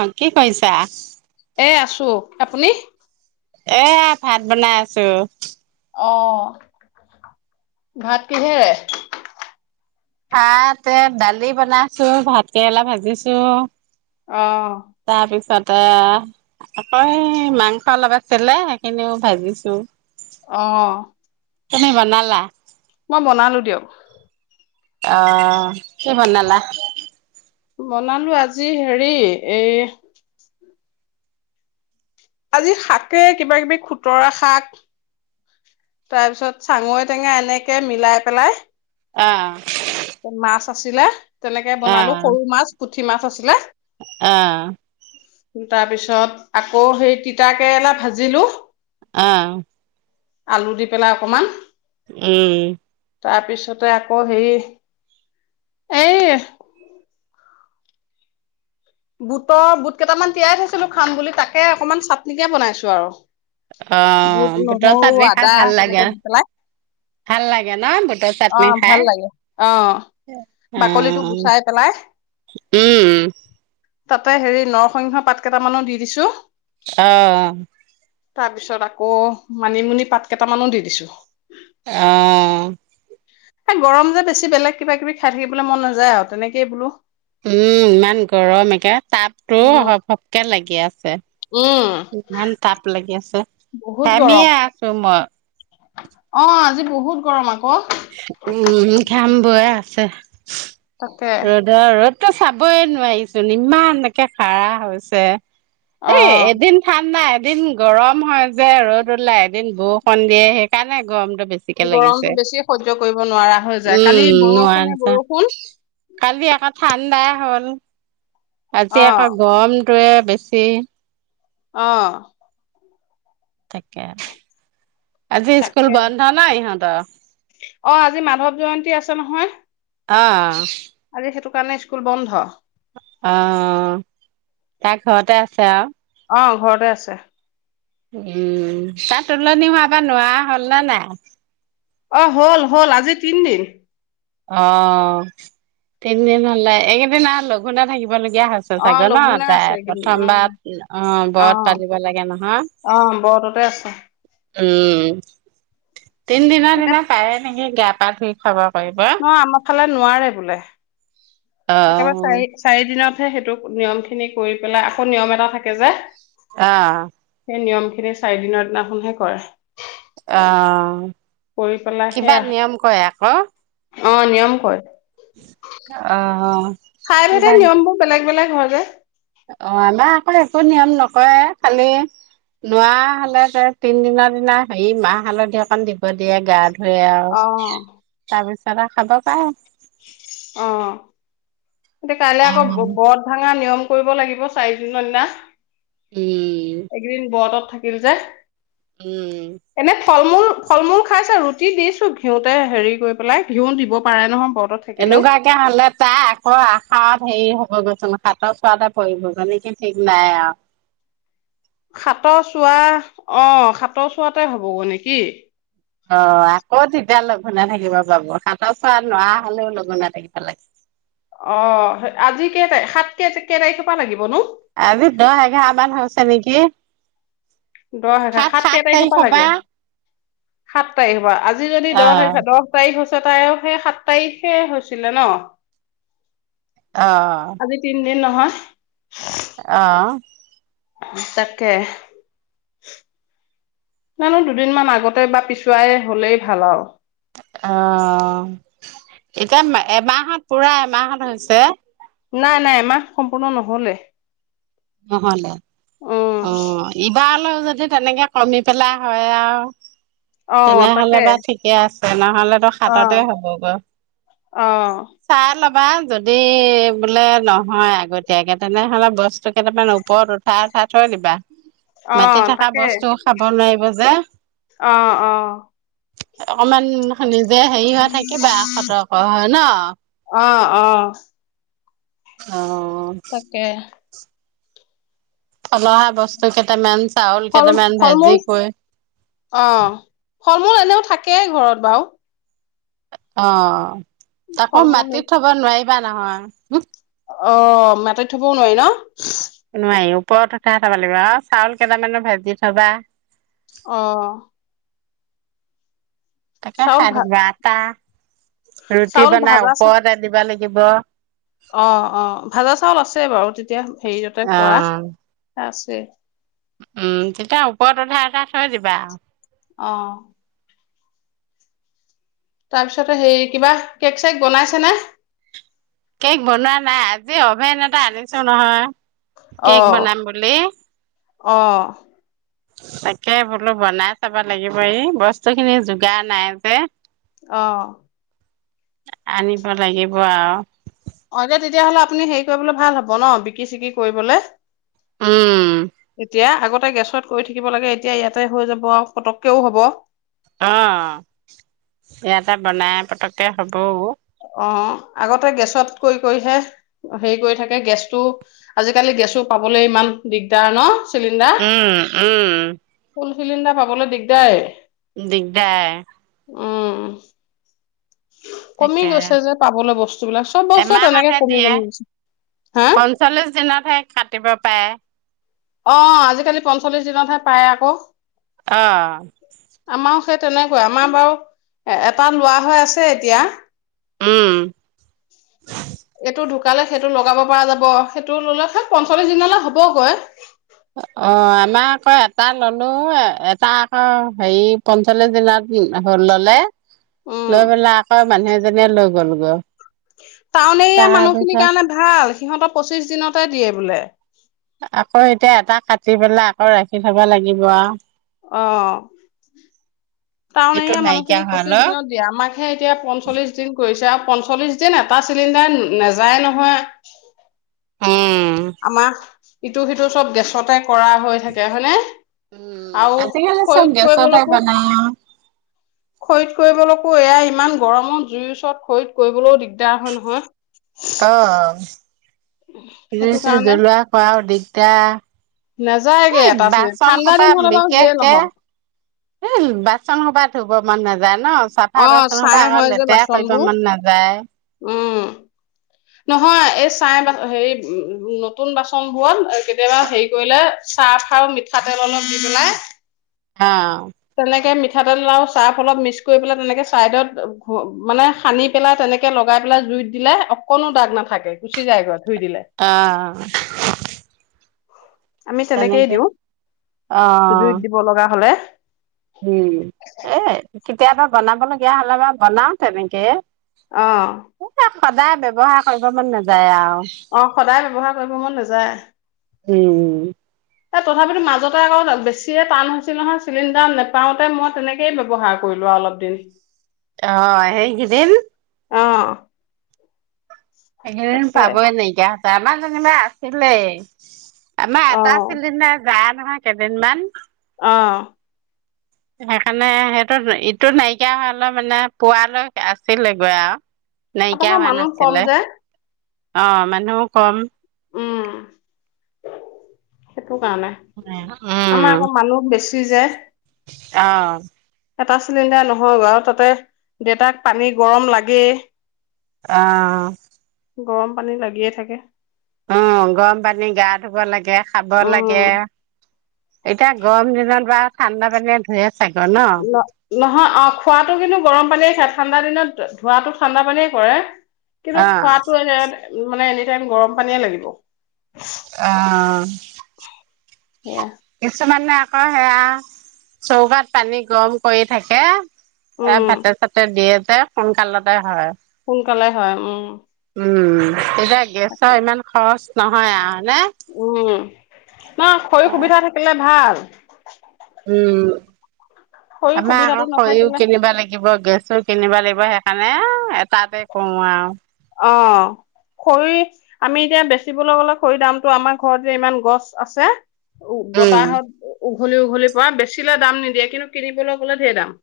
অ কি কৰিছা? এ আছোঁ। আপুনি? এয়া ভাত বনাই আছোঁ। অ ভাত কিহেৰে? ভাত এ দালি বনাইছোঁ ভাতকেৰেলা ভাজিছো। অহ। এ আকৌ এই মাংস অলপ আছিলে সেইখিনিও ভাজিছো। অহ। তুমি বনালা? মই বনালোঁ দিয়ক। অহ কি বনালা। বনালো আজি হেৰি এই আজি শাকে কিবা কিবি খুতৰা শাক তাৰপিছত চাঙৈ টেঙা এনেকে মিলাই পেলাই অহ। মাছ আছিলে। তেনেকে বনালো সৰু মাছ। পুঠি মাছ আছিলে। অহ। তাৰ পিছত আকৌ সেই তিতা কেৰেলা ভাজিলো। অহ। আলু দি পেলাই অকণমান। উম। তাৰপিছতে আকৌ হেৰি, এই বুটৰ, বুট কেইটামান তিয়াই থৈছিলো খাম বুলি তাকে অকনমান চাটনিকে বনাইছো আৰু। বুট, অ', বুটৰ নহৰু, চাটনি খাই আদা ভাল লাগে। তেনেকে দি পেলাই ভাল লাগে ন বুটৰ অ' চাটনি খাই? ভাল লাগে। অ' বাকলিটো গুচাই পেলাই অ', উম। তাতে হেৰি নৰসিংহ পাত কেইটামানো দি দিছো। অহ'। তাৰ পিছত আকৌ মানিমুনি পাত কেইটামানো দি দিছো। অহ'। এ গৰম যে বেছি বেলেগ কিবা কিবি খাই থাকিবলৈ মন নাযায় আৰু তেনেকে বোলো উম, ইমান গৰম একে, তাপতো উম, সপ সপকে লাগি আছে। উম, ইমান তাপ লাগ বহুত গৰম ঘামিয়ে আছো মই। অ', আজি বহুত গৰম আক উম, ঘাম বৈয়ে আছে। তাকে ৰ'দৰ ৰদ। তো চাবই নোৱাৰিছোন ইমান একে খাৰা হৈছে। এই অ' এদিন ঠাণ্ডা এদিন গৰম হয় যে ৰ'দ ওলাই, এদিন বৰষুণ দিয়ে, সেইকাৰণে গৰম গৰমতো বেছিয়ে সৈ কৰিব নোৱাৰা হৈ যায়, উম কালি বৰষুণে নোৱাৰা বৰষুণ। কালি আকৌ ঠাণ্ডাই হ'ল। আজি আকৌ অ' গৰম তোৱে বেছি। অ'। তাকে। আজি স্কুল তাকে বন্ধ ন ইহঁত [unintelligible] অ, আজি মাধৱ জয়ন্তী আছে নহয়। অ। আজি সেইটো কাৰণে স্কুল বন্ধ। অ, তাৰ ঘৰতে আছে আউ। অ', ঘৰতে আছে। উম, তাত তুলনি হোৱা বা নোৱাৰা হ'ল নে নাই? অ হ'ল হ'ল আজি তিনদিন। অ', তিনিদিন হলে এইকেইদিন আৰু লঘোণে থাকিব [unintelligible] লগিয়া হৈছে অ চাগে ন লঘোনে আছে তাই? এইকেইদিন উম প্ৰথমবাৰ অ', ব্ৰত পালিব লাগে নহয়। অ বৰততে আছে উম। তিন দিনৰ দিনা পাৰে নেকি গা-পা ধুই। খাব পাৰিম। নহয় আমাৰ ফালেট নোৱাৰে বোলে। অ একেবাৰে চাৰি-চাৰি দিনত। সেই সেইটো নিয়ম খিনি কৰি পেলাই আকৌ নিয়ম এটা থাকে যে অ'। সেই নিয়ম খিনি চাৰিদিনৰ দিনাখনহে কৰে। অ', কৰি পেলাই কিবা সেয়া নিয়ম কয় আকৌ [inaudible] অ নিয়ম কৰে অ'। ঠাই ভেদে কিবা নিয়ম বোৰ বেলেগ-বেলেগ। কি হল ৰে। অ', আমাৰ আকৌ একো নিয়ম নকৰে, খালি নোৱাৰা হলে তিনদিনৰ দিনা হেৰি মাহ হালধি অকণ দিব দিয়ে গাত। দে আৰু অ তাৰপিছত কিবা খাব পায়। অ। এতিয়া কাইলে আকৌ উম ব্ৰত ভাঙা নিয়ম কৰিব লাগিব চাৰি দিনৰ দিনা। একদিন ব্ৰতত কিল যে। উম। ফল-মূল, ফল-মূল খাইছে, ৰুটি দিছো ঘিউতে হেৰি কৰি পেলাই ঘিউ দিব পাৰে নহয়। ব্ৰতত থাকিলেও এনেকুৱাকে হলে তাই আকৌ আশাৰত হেৰি হ মই কৈছোঁ নহ়য় সাতৰ চোৱাতে পৰিব যানে কি ঠিক নাই আউ। সাতৰ চোৱা, অ', সাতৰ চোৱাতে হ'বগৈ নেকি? অ আকৌ তেতিয়া লঘুনে থাকিব পাব, সাতৰ চোৱা নোৱাৰা হলেও লঘুনে থাকিব লাগে। অ', আজি কেই তাৰিখ? সাত কেই কেই তাৰিখৰ পৰা লাগিব নো? আজি দহ এঘাৰ মান হৈছে নেকি? দহ হাজাৰ, সাত কেই তাৰিখৰ পা লাগে? সাত তাৰিখৰ পা। আজি যদি অ দহ হৈছে, দহ তাৰিখ হৈ [unintelligible] সেই সাত তাৰিখে হৈছিলে ন? অ'। এ নহয়। অ'। তাকে, জানো দুদিনমান আগতে বা পিছুৱাই হলেই ভাল আৰু। অ', এতিয়া এমাহত পুৰা এমাহত হৈছে। নাই নাই এমাহ সম্পূৰ্ণ নহলে। নহ'লে, উম অ' এইবাৰ অল যদি তেনেকে কমি পেলাই হয় আৰু অ তেনেহলে তাকে বা ঠিকে আছে নহলে তো অ সাততে হবগৈ, অহ চাই ল'বা। যদি বোলে নহয় আগতীয়াকে তেনেহলে বস্তু [unintelligible] কেইটামান ওপৰত উঠাই উঠাই থৈ দিবা। মাটি অ' থকা তাকে, বস্তু খাব নোৱাৰিব যে অ' অ'। অকমান [unintelligible] দেয়া হেৰি হৈ থাকিবা, সতৰ্ক হৈ ন? অ'। অ'। তাকে। থলহা বস্তু কেইটামান, চাউল ফল কেইটামান, ফল ভেজি মূল কৈ অহ ফল মূল এনেও থাকেই ঘৰত বাৰু। অ'। ফল আকৌ মূল মাটিত থব নোৱাৰি। [unintelligible] নহয়। অ', মাটিত থবও নোৱাৰি ন? নোৱাৰি ওপৰত উঠাই থব লাগিব। আৰু চাউল কেইটামানো ভাজি থবা। অ'। তাকে খাই ভা থাকিবা আতা ৰুটি চাউল বনাই ওপৰতে দিব লাগি দিব। অ', অ', ভাজা চাউল আছে বাৰু তেতিয়া হেৰিয়তে কৰা। আছে। উম, তেতিয়া ওপৰত উঠাই এটা থৈ যিবা আৰু। অ'। তাৰপিছতে হেৰি, কিবা কেক-চেক বনাইছে নে? কেক বনোৱা নাই, আজি অভেন এটা আনিছো নহয় কেক অ', বনাম বুলি অ'। তাকে বোলো বনাই চাব লাগিব, ই বস্তু খিনি যোগাৰ নাই যে অ'। আনিব লাগিব আৰু অ', দে, তেতিয়াহ'লে আপুনি হেৰি কৰিবলৈ ভাল হ'ব ন? বিক্ৰী-চিক্ৰী কৰিবলে উম। এতিয়া, আগতে গেছত কৰি থাকিব লাগে, এতিয়া ইয়াতে হৈ যাব আৰু পতককেও হ'ব। অ' ইয়াতে বনাই পতককে হ'ব। অ আগতে গেছত কৰি কৰিহে হেৰি কৰি থাকে গেছটো, আজিকালি গেছো পাবলৈ ইমান দিগদাৰ ন? চিলিণ্ডাৰ উম উম [unintelligible] চিলিণ্ডাৰ পাবলৈ দিগদাৰেই। দিগদাৰ। উম। কমি তাকে গৈছে যে পাবলৈ বস্তুবিলাক, চব বস্তুৱে তেনেকে এমাহতহে কমি দিয়ে কমি গৈছে, হা পঞ্চল্লিশ দিনতহে কাটিব পাৰে অ', আজিকালি পঞ্চল্লিশ দিনতহে পায় আকৌ। অ'। আমাৰো সেই তেনেকুৱাই, আমাৰ বাৰু এটা লোৱা হৈ আছে এতিয়া উম [unintelligible] এইটো ঢুকালে সেইটো লগাব পৰা যাব, সেইটো ল'লে সেই পঞ্চল্লিশ দিনলৈ হবগৈ। অ', আমাৰ আকৌ এটা ল'লো, এটা আকৌ হেৰি পঞ্চল্লিছ দিনাত হ'ল ল'লে উম লৈ পেলাই আকৌ, মানুহ এজনীয়ে লৈ গ'ল। হেল্ল' টাউন এৰিয়াৰ মানুহখিনিৰ কাৰণে ভাল, সিহঁতৰ পঁচিশ দিনতে দিয়ে বোলে। আকৌ এতিয়া এটা কাটি পেলাই আকৌ ৰাখি থব লাগিব আৰু অ'। টাউন এইটো এৰিয়া নাইকিয়া মানুহখিনিক পঁচিশ হোৱালৈ দিনত দিয়ে, আমাকহে এতিয়া পঞ্চল্লিশ দিন কৰিছে আও পঞ্চল্লিশ দিন এটা চিলিণ্ডাৰ নেযায় নহয়। উম আমাৰ ইটো-সিটো চব গেছতে কৰা হৈ থাকে, হয়নে? উম, আৰু আজিকালি চব খৰিত গেছতেই কৰিবলৈকো বনাও আৰু খৰিত কৰিবলৈকোও, এয়া ইমান গৰমত জুইৰ ওচৰত খৰিত কৰিবলৈও দিগদাৰ হয় নহয়। অ'। সেইটো জুই-চুই কাৰণে জ্বলোৱা, খোৱাও দি তিয়া নেযায়গে এই এটা চিলিণ্ডাৰ বাচন ঠাণ্ডা সোপা দিন হলে বাৰু যিয়ে বিশেষকে, নহওক এ বাচন সোপা ধু গৰমত নেযায়। ন' অ চাফা বাচন ছাই সোপা আকৌ হয় যে লেতেৰা কৰিব বাচনবোৰ মন নাযায়। উম। নহয়, এই চাই বাচ হেৰি নতুন বাচন বোৰত কেতিয়াবা হেৰি কৰিলে চাৰ্ফ আৰু মিঠাতেল অলপ দি পেলাই হা। তেনেকে মিঠাতেল আৰু চাৰ্ফ অলপ মিক্স কৰি পেলাই, তেনেকৈ ছাইডত, মানে সানি পেলাই তেনেকৈ লগাই পেলাই জুইত দিলে অকনো দাগ নাথাকে, গুচি যায়গৈ। ধুই দিলে অ'। আমি তেনেকেই দিওঁ, অ জুইত দিব লগা হ'লে। উম। এ কেতিয়াবা বনাব লগীয়া হলে বাৰু বনাও তেনেকে। অ'। সদায় ব্যৱহাৰ কৰিব মন নাযায় আৰু। অ', সদায় ব্যৱহাৰ কৰিব মন নাযায়। উম। এ তথাপিতো মাজতে আকৌ বেছিয়ে টান হৈছিল নহয়। চিলিণ্ডাৰ নোপাওঁতে মই তেনেকৈ ব্যৱহাৰ কৰিলোঁ আৰু অলপ দিন। অ', হেই কিদিন অ [unintelligible] তাকে পাবই নাইকিয়া তামা যেনিবা আছিলেই। আমাৰ এটা অ চিলিণ্ডাৰ যা নহয় কেইদিনমান। অ'। সেইকাৰণে সেইটো ইটো নাইকিয়া হ'লে মানে পুৱালৈ আছিল গৈ আৰু। নাইকিয়া আপোনৰ হোৱা মানুহ কম নাছিলে যে। অ', মানুহও কম। উম সটো কাৰণে, উম, আমাৰ আকৌ মানুহ বেছি কিজে অ'। এটা চিলিণ্ডাৰ নহয় গৈ আৰু, তাতে দেউতাক পানী গৰম লাগেই। অ'। গৰম পানী লাগিয়ে থাকে। উম, গৰম পানী গা ধুব লাগে, খাব উম লাগে। এতিয়া গৰম দিনত বাৰ ঠাণ্ডা পানীৰে ধোৱে। ন নহয় অ' খোৱাতটো কিন্তু গৰম পানীয়ে খায়। ঠাণ্ডা দিনত ধোৱাতো ঠাণ্ডা পানীয়ে কৰে। কিন্তু অ', খোৱাতো এ মানে গৰম পানীয়ে লাগিব। আ। সেয়া। কিছুমানে আকৌ সেয়া চৌকাত পানী গৰম কৰি থাকে। এই উম ভাতে চাতে দিয়ে তে সোনকালতে হয় সোনকালে হয় উম উম এতিয়া গেছৰ ইমান খৰচ নহয় আৰু হয়নে? উম অ খৰিৰ সুবিধা থাকিলে ভাল৷ উম খৰি আমাৰ সুবিধাটো আকৌ খৰিও নাথাকিলে কিনিবা লাগিব গেছ চো কিনিবা লাগিব সেইকাৰণে এটাতে কৰো আৰু অ খৰি আমি এতিয়া বেচিবলৈ গ'লে খৰিৰ দামটো আমাৰ ঘৰত যে ইমান গছ আছে। উ বতাহত উঘলি উঘলি পৰা বেচিলে দাম নিদিয়ে কিন্তু কিনিবলৈ গ'লে ঢেৰ দাম৷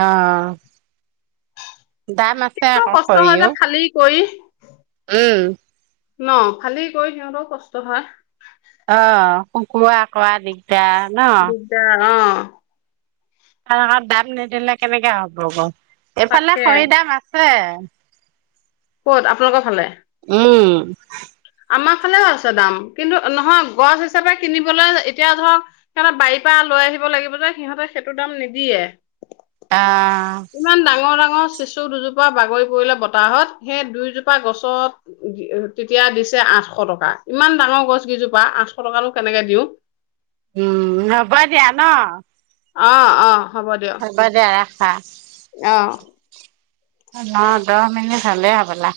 আহ কষ্ট হয় যে ফালি কৰি উম ন খালি গৈ সিহঁতও কষ্ট হয়৷ অ শুকুৱা কৰা দি অ দিছে অ [inaudible] আৰু দাম নিদিলে কেনেকে হ'ব এইফালে তাকে খৰি দাম আছে। [unintelligible] কত আপোনালোকৰ ফালে উম আমাৰ ফালেও আছে দাম কিন্তু নহয় গছ হিচাপে কিনিবলৈ এতিয়া ধৰক সিহঁতৰ বাৰীৰ পৰা লৈ আহিব লাগিব যে সিহঁতে সেইটো দাম নিদিয়ে। অ ইমান ডাঙৰ ডাঙৰ চিচু দুজোপা বাগৰি পৰিলে বতাহত সেই দুইজোপা গছত তেতিয়া দিচ আঠশ টকা ইমান ডাঙৰ গছ কেইজোপা আঠশ টকানো কেনেকে দিওঁ উম হ'ব দিয়া ন অ অ হব দে ৰা হা আহ ন দহ মিনিট হলে হবলা